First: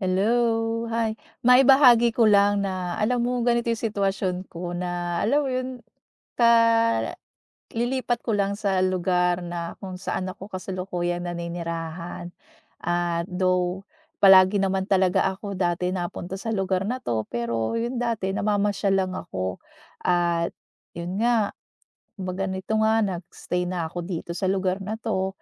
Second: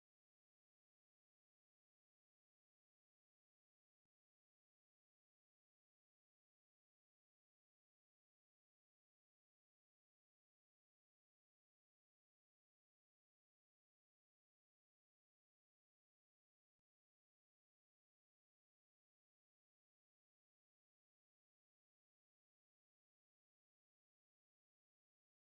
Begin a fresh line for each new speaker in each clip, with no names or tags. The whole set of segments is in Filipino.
Hello, hi. Maibahagi ko lang na alam mo ganito yung sitwasyon ko, na alam mo yun, ka lilipat ko lang sa lugar na kung saan ako kasalukuyang naninirahan. At though palagi naman talaga ako dati napunta sa lugar na 'to, pero yun dati namamasyal lang ako. At yun nga, kumbaga nito nga nagstay na ako dito sa lugar na 'to.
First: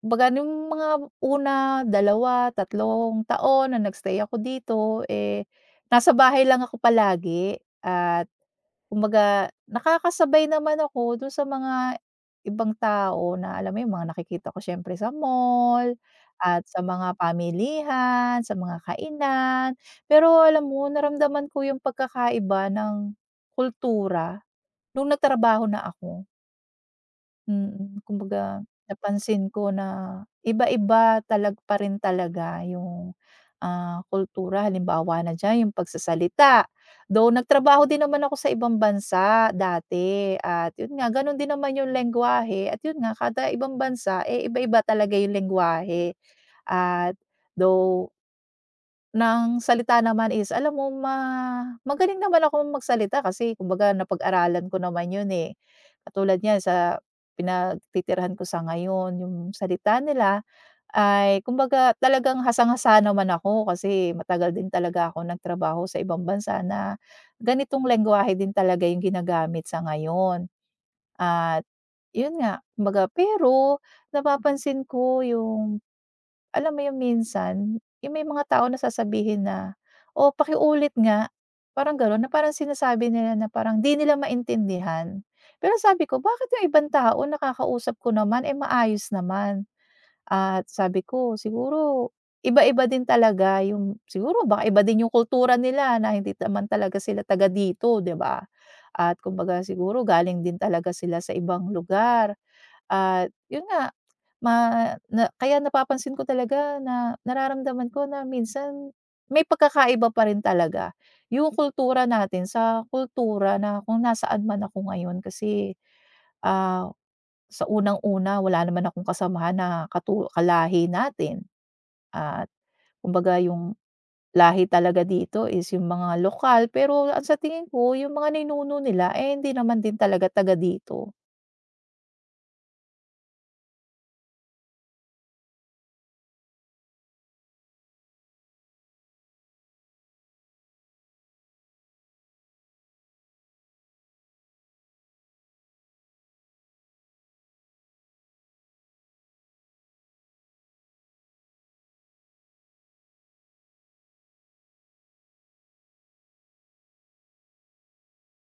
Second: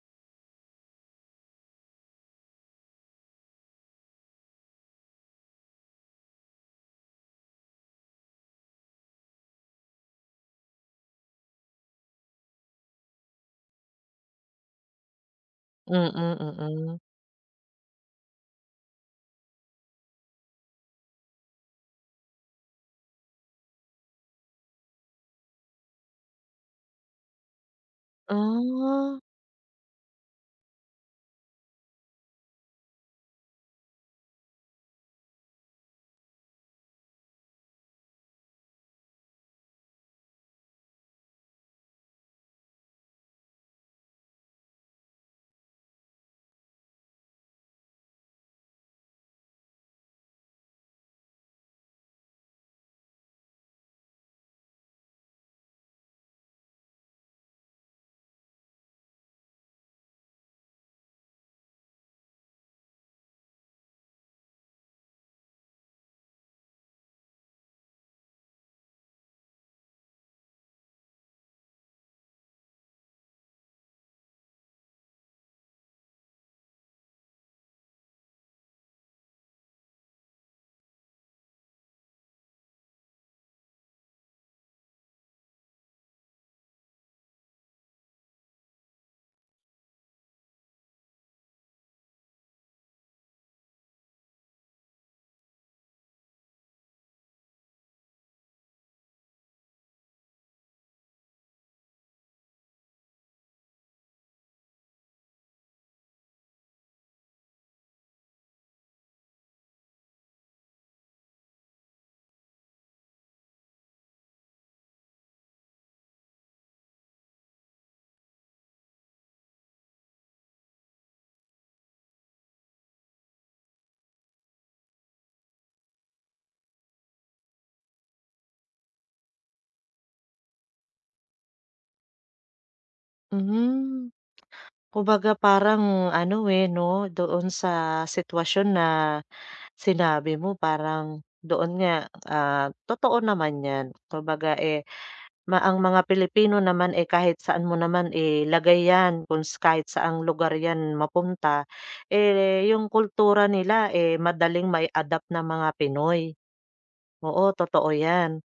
Kumbaga nung mga una, dalawa, 3 taon na nagstay ako dito, eh, nasa bahay lang ako palagi, at kumbaga nakakasabay naman ako dun sa mga ibang tao, na alam mo yung mga nakikita ko siyempre sa mall
Mm,
at sa
mm.
mga pamilihan, sa mga kainan. Pero alam mo, naramdaman ko yung pagkakaiba ng kultura nung nagtrabaho na ako. Mm, kumbaga
Ah,
napansin ko na iba-iba talag pa rin talaga yung, ah, kultura, halimbawa na diyan yung pagsasalita. Though nagtrabaho din naman ako sa ibang bansa dati, at yun nga ganun din naman yung lengguwahe, at yun nga kada ibang bansa, eh, iba-iba talaga yung lengguwahe. At though ng salita naman is alam mo, magaling naman ako magsalita kasi kumbaga napag-aralan ko naman yun, eh. Katulad niyan sa pinagtitirhan ko sa ngayon, yung salita nila ay kumbaga talagang hasang-hasa naman ako kasi matagal din talaga ako nagtrabaho sa ibang bansa na ganitong lengguwahe din talaga yung ginagamit sa ngayon. At yun nga, kumbaga, pero napapansin ko yung, alam mo, yung minsan, yung may mga tao na sasabihin na, "O, pakiulit nga." Parang gano'n, na parang sinasabi nila na parang 'di nila maintindihan. Pero sabi ko, "Bakit yung ibang tao nakakausap ko naman, eh, maayos naman?" At sabi ko, "Siguro iba-iba din talaga yung, siguro baka iba din yung kultura nila na hindi naman talaga sila taga dito, 'di ba? At kumbaga siguro galing din talaga sila sa ibang lugar." At yun nga, Ma na kaya napapansin ko talaga, na nararamdaman ko na minsan may pagkakaiba pa rin talaga yung kultura natin sa kultura na kung nasaan man ako ngayon. Kasi, ah, sa unang-una wala naman akong kasamahan na kalahi natin, at kumbaga yung lahi talaga dito is yung mga lokal. Pero ang sa tingin ko yung mga ninuno nila, eh, hindi naman din talaga taga dito.
mhm. Kumbaga parang ano, eh, 'no, doon sa sitwasyon na sinabi mo parang doon nga, totoo naman 'yan. Kumbaga, eh, ma ang mga Pilipino naman, eh, kahit saan mo naman ilagay 'yan, kung s kahit saang lugar 'yan mapunta, eh, yung kultura nila, eh, madaling mai-adapt ng mga Pinoy. Oo, totoo 'yan.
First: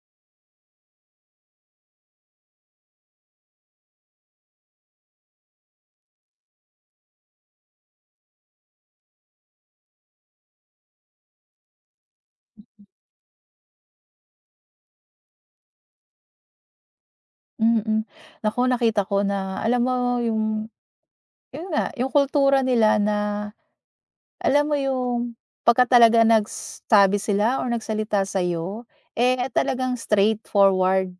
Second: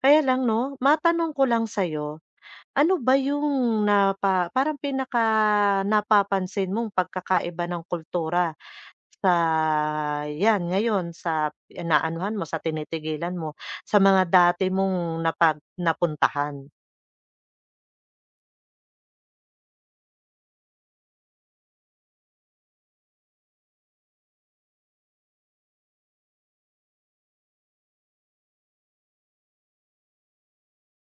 Kaya lang 'no, matanong ko lang sa'yo. Ano ba yung napa parang pinaka napapansin mong pagkakaiba ng kultura sa 'yan ngayon sa inaanuhan mo, sa tinitigilan mo, sa mga dati mong napuntahan?
Mm. Naku, nakita ko na, alam mo yung Yun nga, yung kultura nila na, alam mo yung, pagka talaga nagsabi sila or nagsalita sa'yo, eh, talagang straightforward.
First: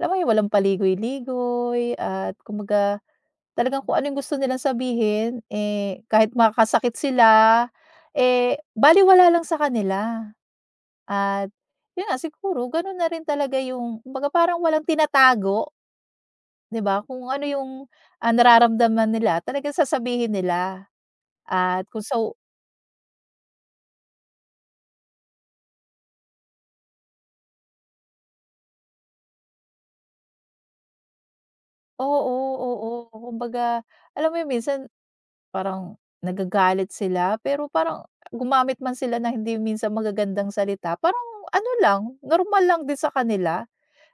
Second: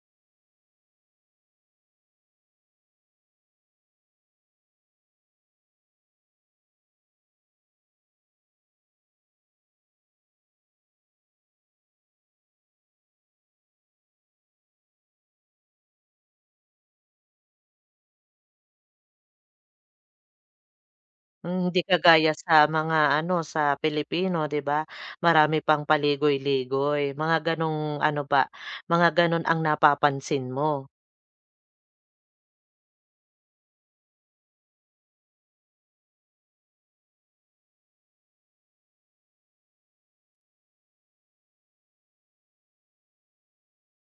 Alam mo yun, walang paligoy-ligoy, at kumbaga talagang kung ano yung gusto nilang sabihin, eh, kahit makakasakit sila, eh, baliwala lang sa kanila. At yun nga, siguro ganun na rin talaga yung, kumbaga parang walang tinatago, 'di ba? Kung ano yung, ah, nararamdaman nila talagang sasabihin nila.
Hmm, hindi
At kung sa
kagaya sa mga ano, sa Pilipino 'di ba, marami pang paligoy-ligoy, mga gano'ng ano ba, mga gano'n ang napapansin mo?
Oo, oo. Kumbaga, alam mo 'yun minsan parang nagagalit sila, pero parang gumamit man sila na hindi minsan magagandang salita, parang ano lang, normal lang din sa kanila,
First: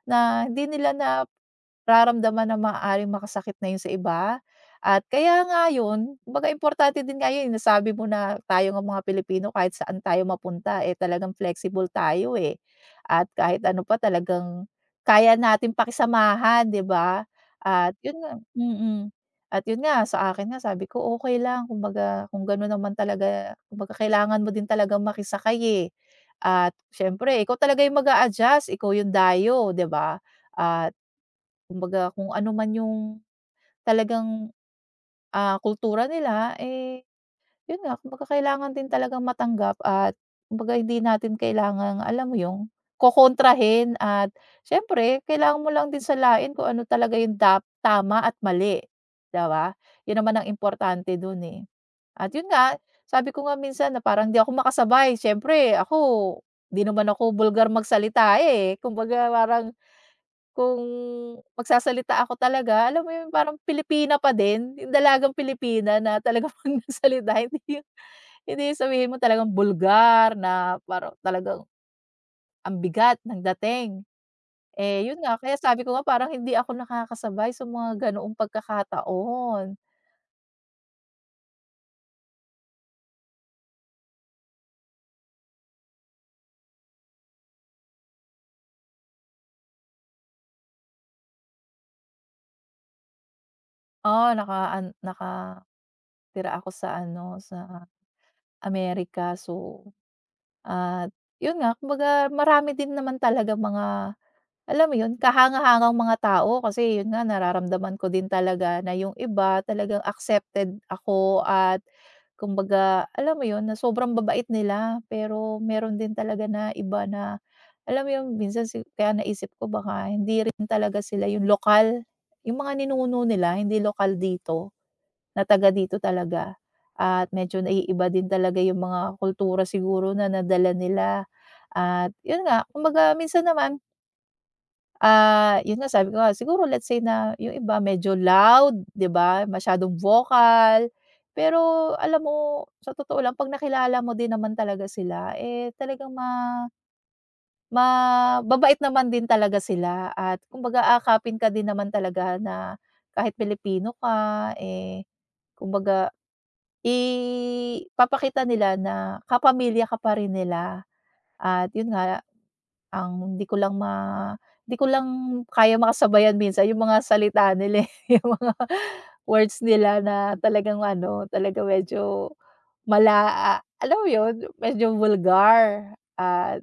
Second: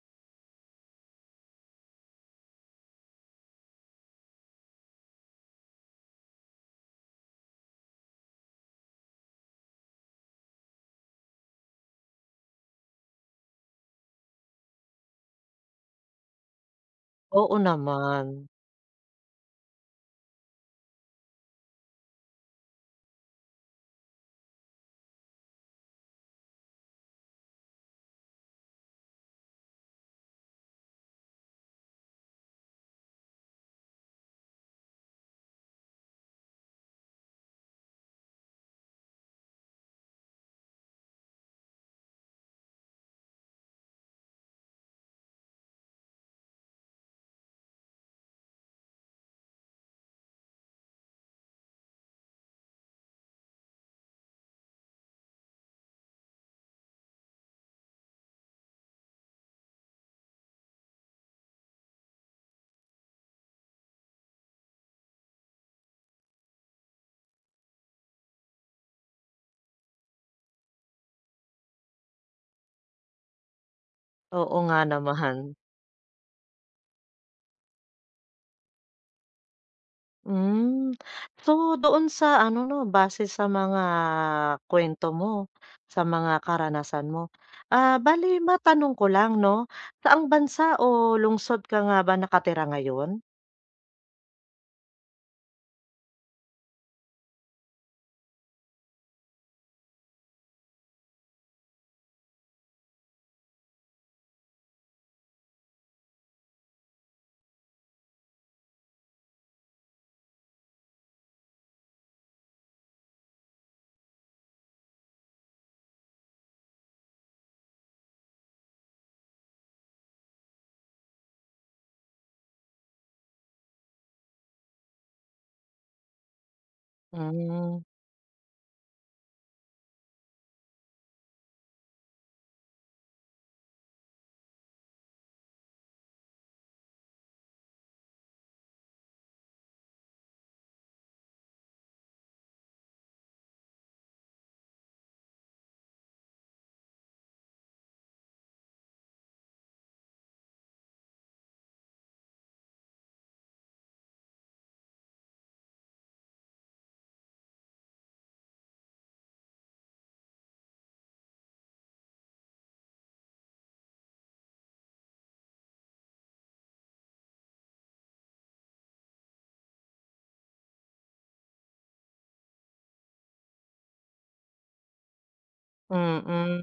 na hindi nila nararamdaman na maaaring makasakit na yun sa iba. At kaya nga yun, kumbaga importante din nga yun, eh, nasabi mo na tayo ng mga Pilipino kahit saan tayo mapunta, eh, talagang flexible tayo, eh. At kahit ano pa talagang kaya natin pakisamahan, 'di ba?
Oo
At yun
naman,
nga, mm. At yun nga, sa akin nga sabi ko, okay lang kumbaga kung gano'n naman talaga, kumbaga kailangan mo din talaga makisakay, eh. At siyempre ikaw talaga yung mag-a-adjust, ikaw yung dayo, 'di ba? At kumbaga kung ano man yung talagang, ah, kultura nila, eh, yun nga, kumbaga kailangan din talagang matanggap, at kumbaga hindi natin kailangang, alam mo yung, kokontrahin, at siyempre kailangan mo lang din salain kung ano talaga yung tama at mali, 'di ba? Yun naman ang importante dun, eh. At yun nga, sabi ko nga minsan na parang di ako makasabay, siyempre ako, 'di naman ako bulgar magsalita, eh. Kumbaga parang kung magsasalita ako talaga, alam mo yun, parang Pilipina pa din, yung dalagang Pilipina na talagang 'pag nagsalita, hindi yung, sabihin mo talagang bulgar na parang talagang ang bigat ng dating.
oo nga
Eh, yun
naman.
nga kaya sabi ko nga parang hindi ako nakakasabay sa mga ganoong pagkakataon.
Hmm. So, doon sa ano 'no, base sa mga kuwento mo, sa mga karanasan mo, bale matanong ko lang 'no, saang bansa o lungsod ka nga ba nakatira ngayon?
Oo, nakatira ako sa ano, sa Amerika, so. At yun nga kumbaga marami din naman talaga mga, alam mo 'yun, kahanga-hangang mga tao, kasi 'yun nga nararamdaman ko din talaga na yung iba talagang accepted ako, at kumbaga alam mo 'yun na sobrang babait nila. Pero meron din talaga na iba na alam mo 'yun minsan kaya naisip ko baka hindi rin talaga sila yung lokal, yung mga ninuno nila hindi lokal dito, na taga dito talaga, at medyo
Hmm,
naiiba din talaga yung mga kultura siguro na nadala nila. At 'yun nga, kumbaga minsan naman, ah, yun nga sabi ko nga, siguro let's say na yung iba medyo loud, 'di ba, masyadong vocal. Pero alam mo, sa totoo lang 'pag nakilala mo din naman talaga sila, eh, talagang mababait naman din talaga sila, at kumbaga aakapin ka din naman talaga, na kahit Pilipino ka, eh, kumbaga ipapakita nila na kapamilya ka pa rin nila. At yun nga, ang hindi ko lang ma, hindi ko lang kaya makasabayan minsan yung mga salita nila, eh, yung mga words nila na talagang ano, talagang medyo mala a alam mo yun, medyo vulgar
mm, hmm.
at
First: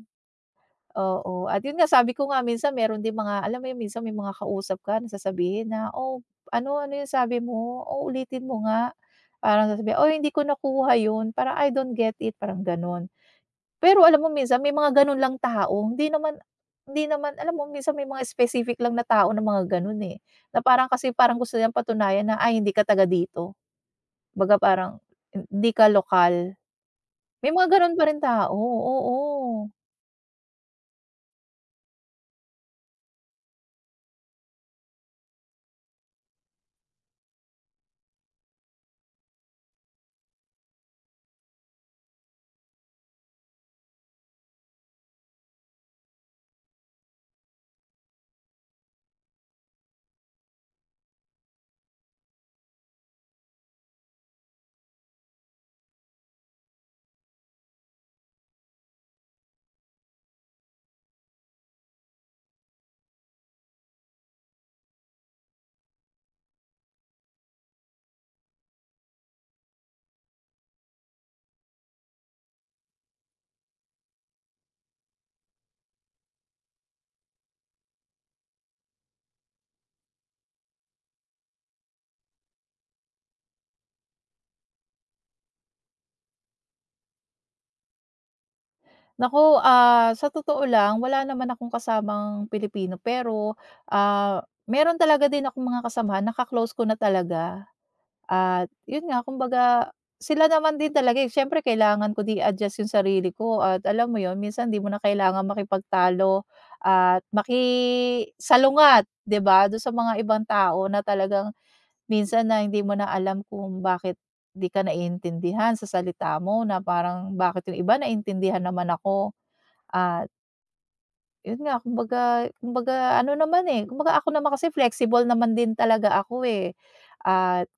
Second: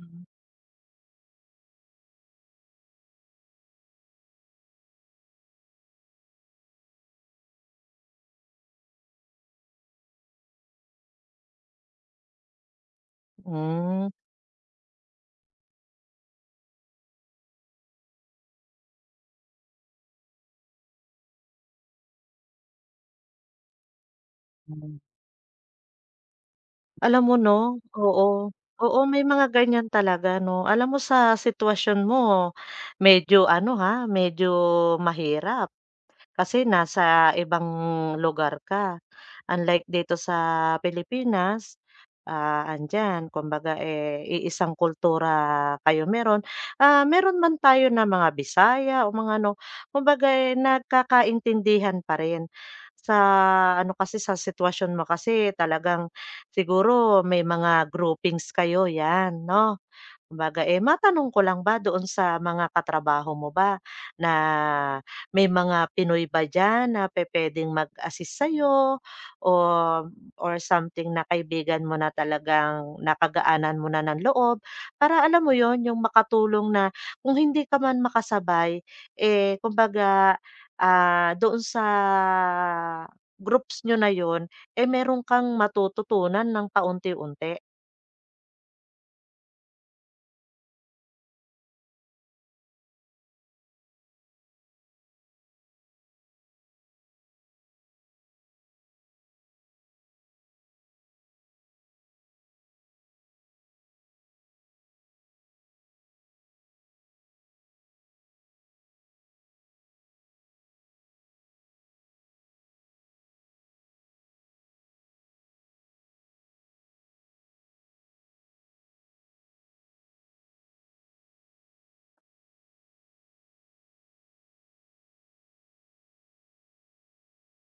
oo. At yun nga, sabi ko nga minsan meron din mga, alam mo yun, minsan may mga kausap ka na sasabihin na, "Oh, ano, ano yung sabi mo? Oh, ulitin mo nga." Parang sasabihin, "Oy, hindi ko nakuha yun." Parang, "I don't get it." Parang ganun. Pero alam mo minsan may mga ganun lang tao, hindi naman, alam mo minsan may mga specific lang na tao na mga ganun, eh, na parang kasi parang gusto nilang patunayan na, "Ay, hindi ka taga dito." Kumbaga parang
Hmm.
hindi ka lokal.
Alam mo
May mga
'no,
gano'n pa rin
oo,
tao,
oo may mga
oo.
ganyan talaga 'no. Alam mo sa sitwasyon mo medyo ano ha, medyo mahirap. Kasi nasa ibang lugar ka. Unlike dito sa Pilipinas, ah, andiyan kumbaga, eh, iisang kultura kayo meron. Ah, meron man tayo na mga Bisaya o mga ano, kumbaga, eh, nagkakaintindihan pa rin. Sa ano kasi, sa sitwasyon mo kasi talagang siguro may mga groupings kayo, 'yan 'no? Kumbaga, eh, matanong ko lang ba doon sa mga katrabaho mo ba na may mga Pinoy ba diyan na pupuwedeng mag-assist sa'yo o or something na kaibigan mo na talagang napagaanan mo na ng loob para alam mo yon yung makatulong na kung hindi ka man makasabay, eh, kumbaga, doon sa groups niyo na yon eh, meron kang matututunan ng paunti-unti?
Naku, ah, sa totoo lang wala naman akong kasamang Pilipino, pero, ah, meron talaga din akong mga kasamahan na ka-close ko na talaga. At yun nga kumbaga, sila naman din talaga, eh, siyempre kailangan ko di adjust yung sarili ko, at alam mo yun minsan di mo na kailangan makipagtalo at makisalungat, 'di ba, dun sa mga ibang tao na talagang minsan na hindi mo na alam kung bakit di ka naiintindihan sa salita mo, na parang bakit yung iba naintindihan naman ako. At yun nga kumbaga, ano naman, eh, kumbaga ako naman kasi flexible naman din talaga ako, eh. At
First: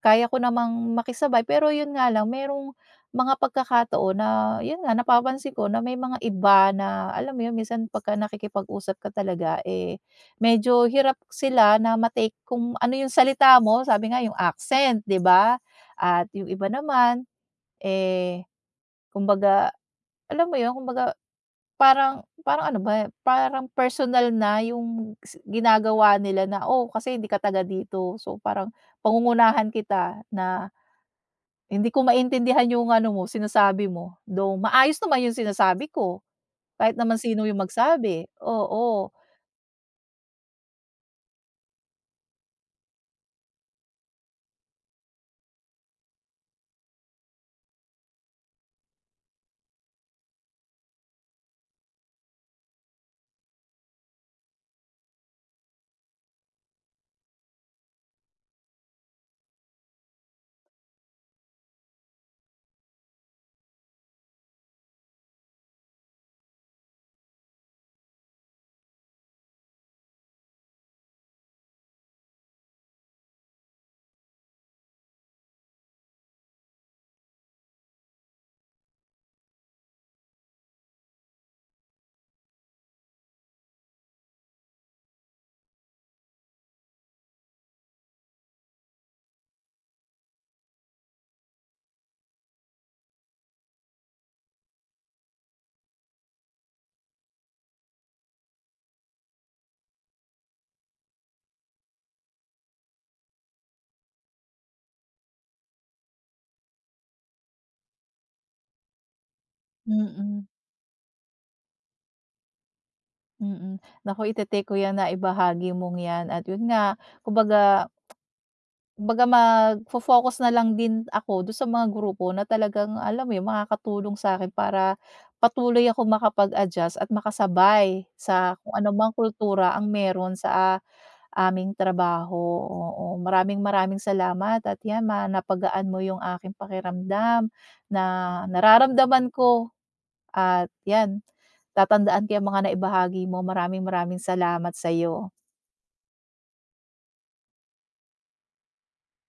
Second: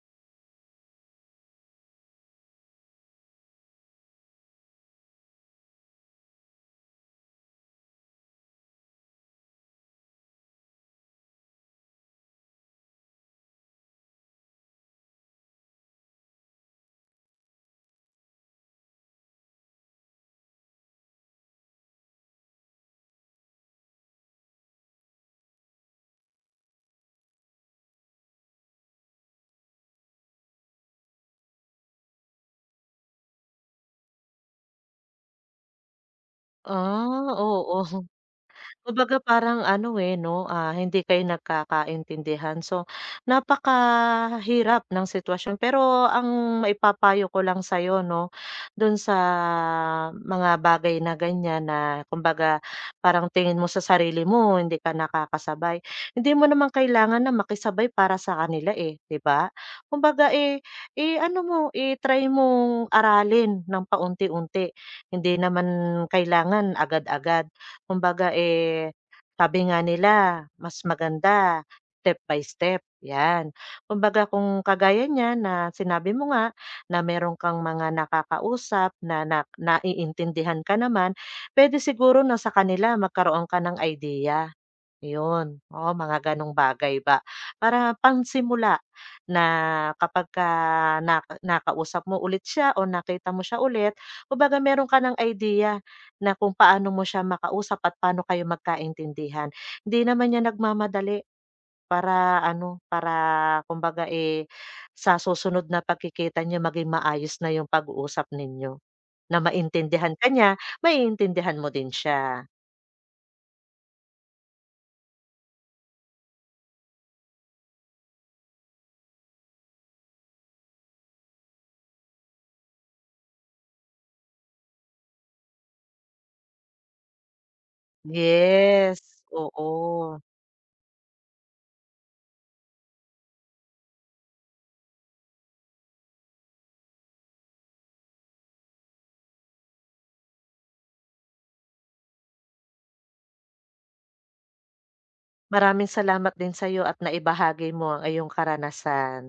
kaya ko namang makisabay, pero yun nga lang merong mga pagkakataon na, yun nga napapansin ko na may mga iba na alam mo yun minsan pagka nakikipag-usap ka talaga, eh, medyo hirap sila na ma-take kung ano yung salita mo, sabi nga yung accent, 'di ba? At yung iba naman, eh, kumbaga alam mo yun, kumbaga parang, ano ba, parang personal na yung ginagawa nila, na, "Oh, kasi hindi ka taga dito, so parang pangungunahan kita na. Hindi ko maintindihan yung ano mo, sinasabi mo," though maayos naman yung sinasabi ko, kahit naman
Ah,
sino yung
oo.
magsabi, oo.
Kumbaga parang ano, eh, 'no, ah, hindi kayo nagkakaintindihan. So, napakahirap ng sitwasyon. Pero ang maipapayo ko lang sa'yo, 'no, do'n sa mga bagay na ganyan na kumbaga parang tingin mo sa sarili mo hindi ka nakakasabay, hindi mo naman kailangan na makisabay para sa kanila, eh, 'di ba? Kumbaga, eh ano mo, eh try mong aralin ng paunti-unti. Hindi naman kailangan agad-agad. Kumbaga, eh, sabi nga nila mas maganda step by step, 'yan. Kumbaga kung kagaya niyan na sinabi mo nga na meron kang mga nakakausap na na naiintindihan ka naman, pwede siguro na sa kanila magkaroon ka ng idea. Yun, oo mga ganong bagay ba. Para pangsimula na kapag ka na nakausap mo ulit siya o nakita mo siya ulit, kumbaga meron ka ng idea na kung paano mo siya makausap at paano kayo magkaintindihan. Hindi naman niya nagmamadali para ano, para kumbaga, eh, sa susunod na pagkikita niyo maging maayos na yung pag-uusap ninyo, na maintindihan ka
Mm,
niya, maiintindihan mo din siya.
mm. Naku, ite-take ko 'yan na ibahagi mong 'yan, at yun nga, kumbaga, magfo-focus na lang din ako dun sa mga grupo na talagang, alam mo yun, makakatulong sa'kin para patuloy akong makapag-adjust at makasabay sa kung ano
Yes,
mang kultura ang
oo.
meron sa aming trabaho, oo. Maraming maraming salamat, at 'yan, ma, napagaan mo 'yung aking pakiramdam na nararamdaman ko, at 'yan, tatandaan ko 'yang mga naibahagi mo. Maraming maraming salamat sa'yo.
Maraming salamat din sa'yo at naibahagi mo ang iyong karanasan.